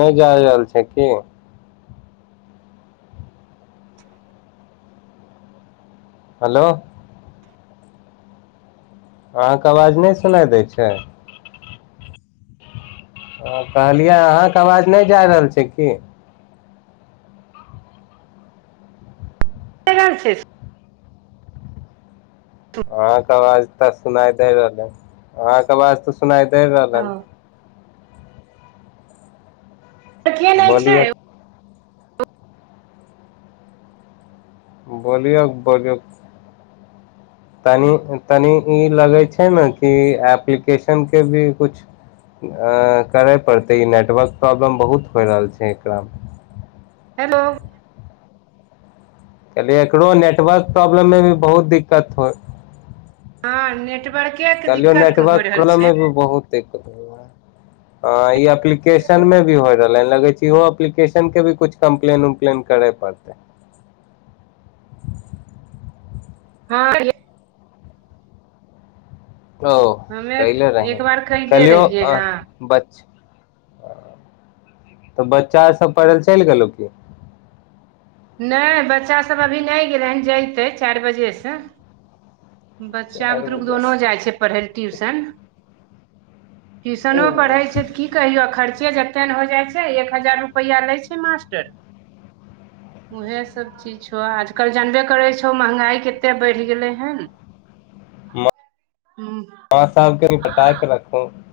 नहि जा रहल छै की हेलो हाँ कहलहुँ आज नहि सुनाय दै छै हँ कहलियै अहाँ के आवाज नहि जाय रहल छै की [inaudible] अहाँ के आवाज तऽ सुनाइ दैय रहल हन अहाँ के आवाज तऽ सुनाइ दैय रहल हन हँ नहि बोलियौ छै बोलियौ बगक तनीयों तनीयों ई लगै छै नऽ कि एप्लीकेशन केँ भी कुछ अ-अ करय पड़तै ई नेटवर्क प्रॉब्लम बहुत होय रहल छै एकरा मे हेलो कहलिए एकरो नेटवर्क प्रॉब्लम मे भी बहुत दिक्कत होइ हाँ नेट कहलियौ नेटवर्क प्रॉबलम मे भी बहुत दिक्कत होय है हँ ई एप्लिकेशन मे भी होय रहले ह लगे छै इहो एप्लिकेशन केँ भी कुछ कम्प्लेन उम्प्लेन करय पड़ते हाँ ओ हमे कैले रहि एक बार कहिले कहलियौ रहियै अ हँ बच ओ तऽ बच्चा सब पढ़य लए चलि गेलौ की नहि बच्चा सब अभी नहि गेलै हन जयते चारि बजे सँ बच्चा चारि बुतरूक बजे दोनो जाइ छै पढ़य ले ट्यूशन ट्यूशनो से पढ़ैत छै तऽ कि की कहियो खर्चे जते ने हो जाइ छै एक हजार रुपैया लय छै मास्टर उएह सभ चीज छौ आजकल जनबे करै छौ महँगाइ कतेक बढ़ि गेलै हन [inaudible] हूंम्म [unintelligible]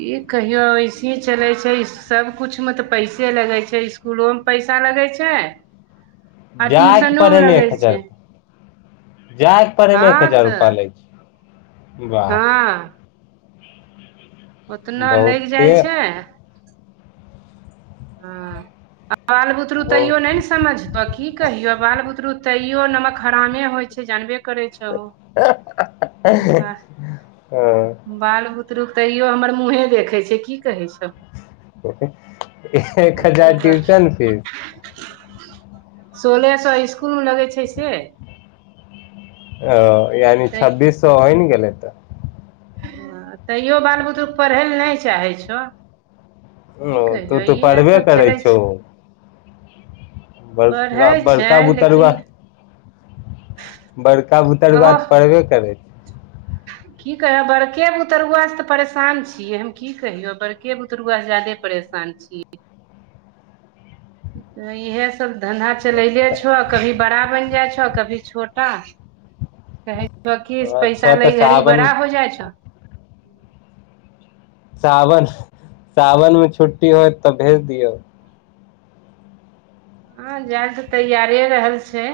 ई कहियो ऐसे चले छै सब कुछ मे तऽ पैसे लगे छै फूलो मे पैसा लगै छै [inaudible] आ जाइके ट्यूशनो मे पड़ैमे लगै एक हजार छै जायके पड़ैमे एक हँ हजार तऽ रूपा लै छै वाह हँ ओतना लागि जाइ बहुते छै हँ आ बाल बुतरु बहुत तैयो नहि ने समझतो तऽ की कहियो बाल बुतरु तैयो नमक हरामे होइ छै जानबे करै छै छहो [unintelligible] ओ बाल बुतरुक तैयो हमर मुँहे देखै छै की कहै छौ एक हजार कहबह ट्यूशन फीस सोलह सए इसकुल मे लगै छै से ओ यानी छब्बीस सौ होइ ने गेल तऽ हँ तैयो बाल बुतरूके पढ़य लए नहि चाहै छहो ओ तू तू पढ़बे सब करै चलै छौ छै पढ़ै बड़का छै बड़का लेकिन उतरूबा बड़का बुतरूआ ओह तऽ पढ़बे करै छै की कहियो बड़के बुतरुआसँ तऽ परेशान छियै हम की कहियौ बड़के बुतरुआसँ ज्यादे परेशान शान [unintelligible] छी इएहे सब धन्धा चलले छो कभी बड़ा बनि जाइ छौ कभी छोटा छ कि छौ पैसा अच्छा तऽ लै घड़ी सावन बड़ा हो जाइ छौ सावन सावन मे छुट्टी होय तब भेज दियौ हँ जायल तऽ तैयारे रहल छै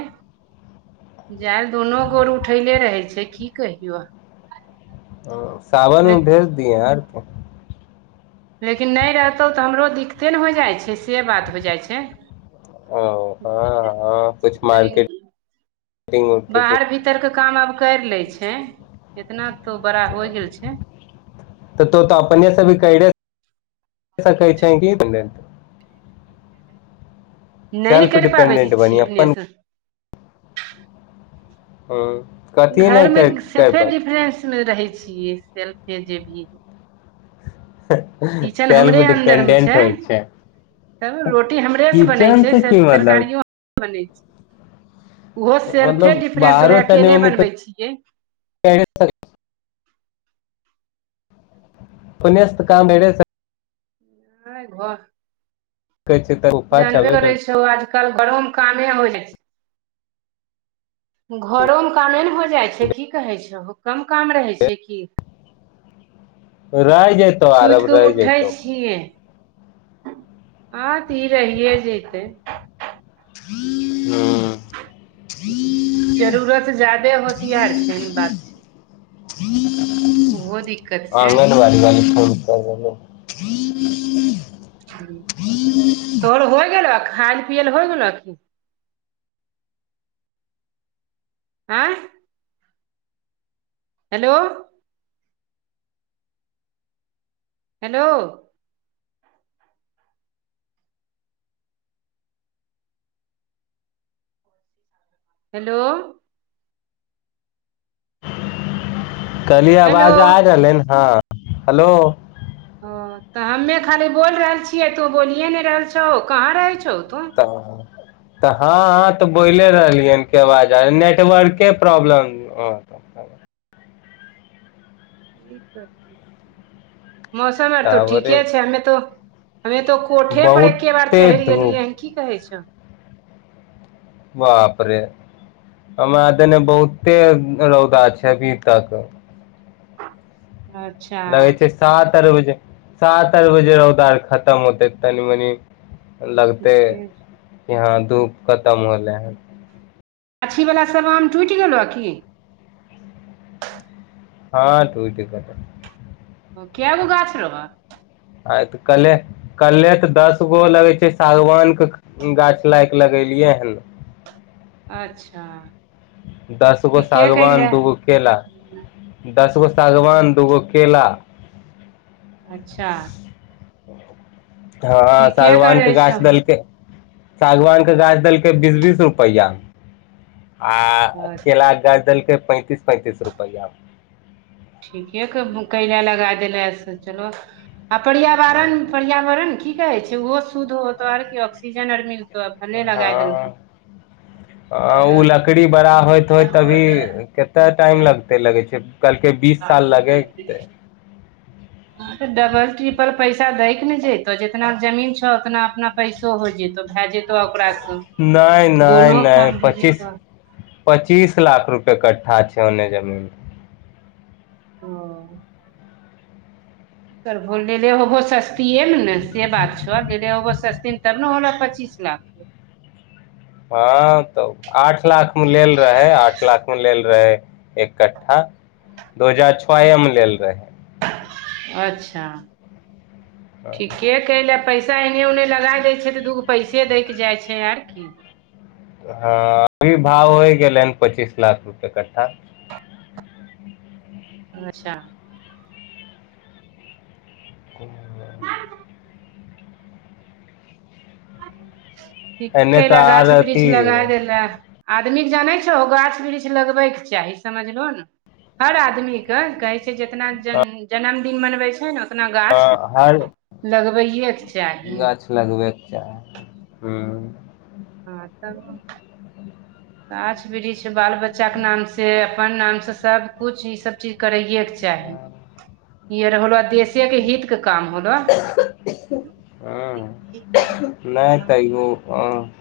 जाल दुनू गोर उठैले रहै छै की कहियो सावनमे भेज दियए आरकी लेकिन नहि रहतौ तऽ हमरो दिक्कते ने हो जाइ छै से बात हो जाइ छै ओ हँ हँ कुछ तनी मार्केटिंग उर्केटिंग बाहर भी तर के काम आब करि ले छै इतना तो बड़ा हो गेल छै तऽ तो तऽ अपनेसँ भी केैरे सकइ छै ही न नहि ने सेल्फ करि पाबै छी डिपेंडेंट बनी छी अपन अपनेसँ ओ घरमे सेल्फे डिफरेंसमे रहै छियै सेल्फे जे भी किचन सेल्फ हमरे अन्दरमे छै डिपेंडेंट होइ तब रोटी हमरेसँ बनै किचन छै से की सभ मतलब तरकारियोर बनै छै ओहो सेल्फे मतलब डिफ्रेंस बाहरो होलै तनी अकेले मनी बनबै छियै [unintelligible] अपने सँ काम भेले सँ नहि घर कहै छै त जानबे करै छ आजकल घरो में कामे हो जाइ छै घरोमे कामे ने हो जाइ छै की कहै छहो कम काम रहै छै की रैइजेतौ आराम रहैजइतौ किया हँ तऽ ई रहिए जेतै हुँ जरूरत जादे होशियार छै ई बात छै ओहो दिक्कत छै आगन बारी वाली फोन कै रहल [unintelligible] तोर होइ गेलौ खायइ ल पियए ल होइ गेलऽ की आँय हेलो हेलो हेलो कहलियै हेलो आवाज आ रहलै हँ हेलो ओ तऽ हमे खाली बोल रहल छियै तो बोलिये नहि रहल छौ कहाँ रहै छौ तू हाँ तऽ हँ हं तऽ बोले रहलियै हन के बाज नेटवर्के प्रॉब्लम हाँ अच्छा मौसम आर तो टावरे ठीके छै हमे तो हमे तो कोठे पर एके बार बहुते चढ़ि धूप गेलियै की कहे छौ बापरे हमरा देने बहुते रौदा छै अभी तक अच्छा लगै छै साँझ आर बजे सात आर बजे रौदार खतम होतै तनी मनि लगते ठीके छै। यहाँ धूप खतम होलै है गाछी बला सब आम टुटि गेलऽ की हँ टूट गेले क्या गो गाछ रह। आइत कले कल्हे तऽ दस गो लगै छै सागवान के गाछ लाइ कऽ लगेलियै हन अच्छह दस गो सागवान दूगो केला हम्म, दस गो सागवान दूगो केला अच्छा हँ ठीके सागवानके करै गाछ छहो देलकै सागवानके गाछ देलकै बीस बीस रुपैया आ अच्छा केलाक गाछ देलकै पैतीस पैतीस रुपैया मऽ ठीके कऽ केला लगा देले से चलो आ पर्यावरण पर्यावरण की कहे छै ऊहो शुद्ध होतो और की ऑक्सीजन आर मिलतौ भले लगा हँ देलहो ओ तऽ लकड़ी बड़ा होइत होइत तभी के तऽ टाइम लगते लगे छै कलके बीस साल लगेतै तऽ डबल ट्रिपल पैसा दै के न जयतो जितना जमीन छौ उतना अपना पैसो हो जतौ भए जेतो तऽ ओकार सॅं नहि नहि दुनो नहि काम हो पच्चीस जेतो पच्चीस लाख रुपए कठ्ठा छैलै जमीन ओ करबो लेऽ ले होबहो सस्तिय मे न से बात छौे ले ले होबहो सस्तिमे तब नऽ होलो पच्चीस लाख हँ तऽ आठ लाख मे लेल रहे आठ लाख मे लेल रहे एक कठ्ठा दो हजार छोए मे लेल रहेै अच्छा ठीके [unintelligible] पैसा एन्ने उन्ने लगा देय छै तऽ दूगो पैसे देक जाइ छै आर की हँ अभी भाव होइ गेलै हन पचीस लाख रुपए कट्ठा अच्छा ओ ठीके एने केयल तऽ आर गाछ वृक्ष अथी लगाय देय लऽ आदमीके जानै छहो गाछ वृक्ष लगबैके चाही समझलहो न हर आदमी क कहे छै जितना जन जन्मदिन मनवे छै न उतना गाछ हर लगबैेके चाही लगबैके चाही [inaudible] हूँ हँ तबो [inaudible] गाछ वृक्ष बाल बच्चा केे नाम से अपन नाम से सब कुछ ई सब चीज करैये चाही इ आर होलो देशे के हितके काम होलो तऽ हँ नहि तयो [unintelligible]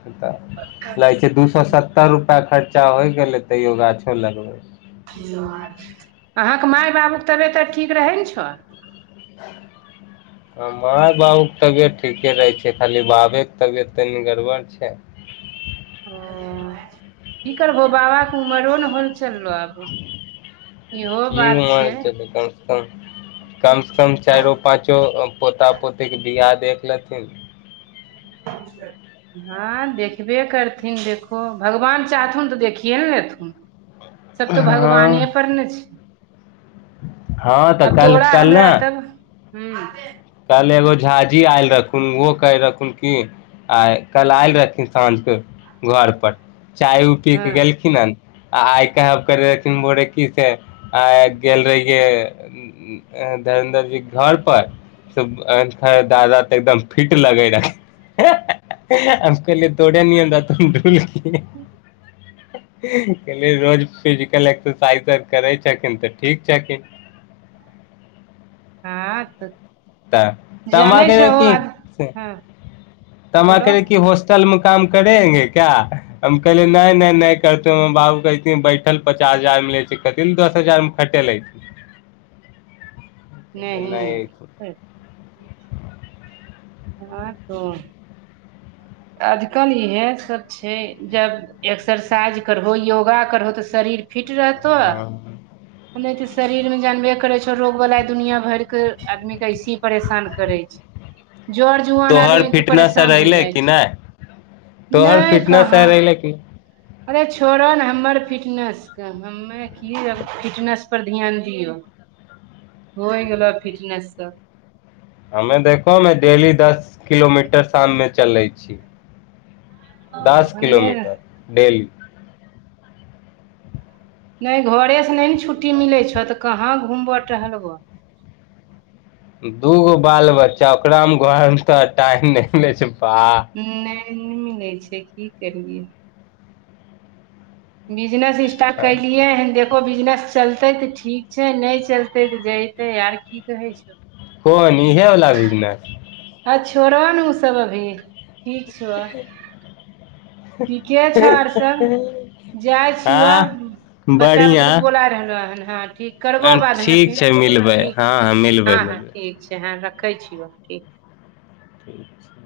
जाय छियै दू सेय सत्तर रुपा खर्च खर्चा होइ गेलै तैयो गाछो लगबै अहाँके माय बाबूके तबियत आर ठीक रहै न छौ [inaudible] हँ माय बाबू के तबियत ठीके रहै छै खाली बाबेके तबियत तनी गड़बड़ छै ओ की करबहो बाबा के उमरो ने होल चललो आब की इहो बात छै [unintelligible] कम कम से कम चाइरो पाँचो पोता पोती के बिआह देख लेथिन [inaudible] हँ देखबे करथिन देखहो भगवान चाहथुन तऽ देखिए ने लेथुन [inaudible] सभ तऽ हँ भगवाने पर ने छै हँ तऽ आब कल तोरा हमरा तब हुँ कइल एगो झाँझी आयल रहखुन ओहो कहै रहथुन की आ कल आयल रहथिन शाम के घर पर चाय उ पी कऽ हँ गेलखिन हन आ आइ कहब करे रहथिन भोरे की से आ गेल रहिये धरेन्द्र जी कऽ घर पर अ दादा तऽ एकदम फिट लगे रहै हम कहलिए तोरे नियन रहथुन ढुलकिन रोज फिजिकल एक्सरसाइजर करै छथिन तऽ ठीक छथिन हँ तऽ तऽ हमरा जानै कहै रहै छहो कि हँ तऽ हमरा बोलो कहै रहै कि हो हॉस्टल मे काम करेंगे क्या हम कहले नहि नहि नहि करते बाबू कहइ छथिन बैठल पचास हजार मिलै छै कथि ले दस हजार मे खटे लै जेते नहि हँ तो आजकल ई है सब छै जब एक्सरसाइज करहो योगा करहो तऽ शरीर फिट रहतो आ नहि तऽ शरीर मे जानबे करै छौ रोग वला दुनिया भरिक आदमीे के ऐसे ही परेशान करै छै जर जुआन तोहर आदमी तऽ फिटनेस आर परेशान हो अयले जाय कि नहि छै तोहर नहि फिटनेस कहाँ आर अयले कि अरे छोड़ऽ ने हमर फिटनेसके हमे की आब फिटनेस पर ध्यान दियौ होइ गेलो आब फिटनेससँ हमे देखहो न डेली दस किलोमीटर शाम मे चलै छीए दस हमे किलोमीटर डेली नहि घरे से नहि ने छुट्टी मिलै छौ तऽ कहाँ घुमबऽ टहलबऽ दूगो बाल बच्चा ओकरा मे घर मे तो टाइम नहि ले छै बा नहि न मिलै छै की करियै बिजनेस इस्टार्ट कलिए हन देख बिजनेस चलते तऽ ठीक छै नहि चलते तऽ जते आर की कहै छौ कोन इहे बला बिजनेस हँ छोड़ऽ ने ओ सभ अभी ठीक छौ ठीके छौ आर सब जाइ छियो हँ बच्चा बढ़िया बुतरुक बोला रहलो हन हँ ठीक करबऽ बादमे ठीक फेर छै मिलबै ठीक हँ छै मिलबै हँ हँ मिलबै ठीक छै हँ रखै छियऽ ठीक [inaudible]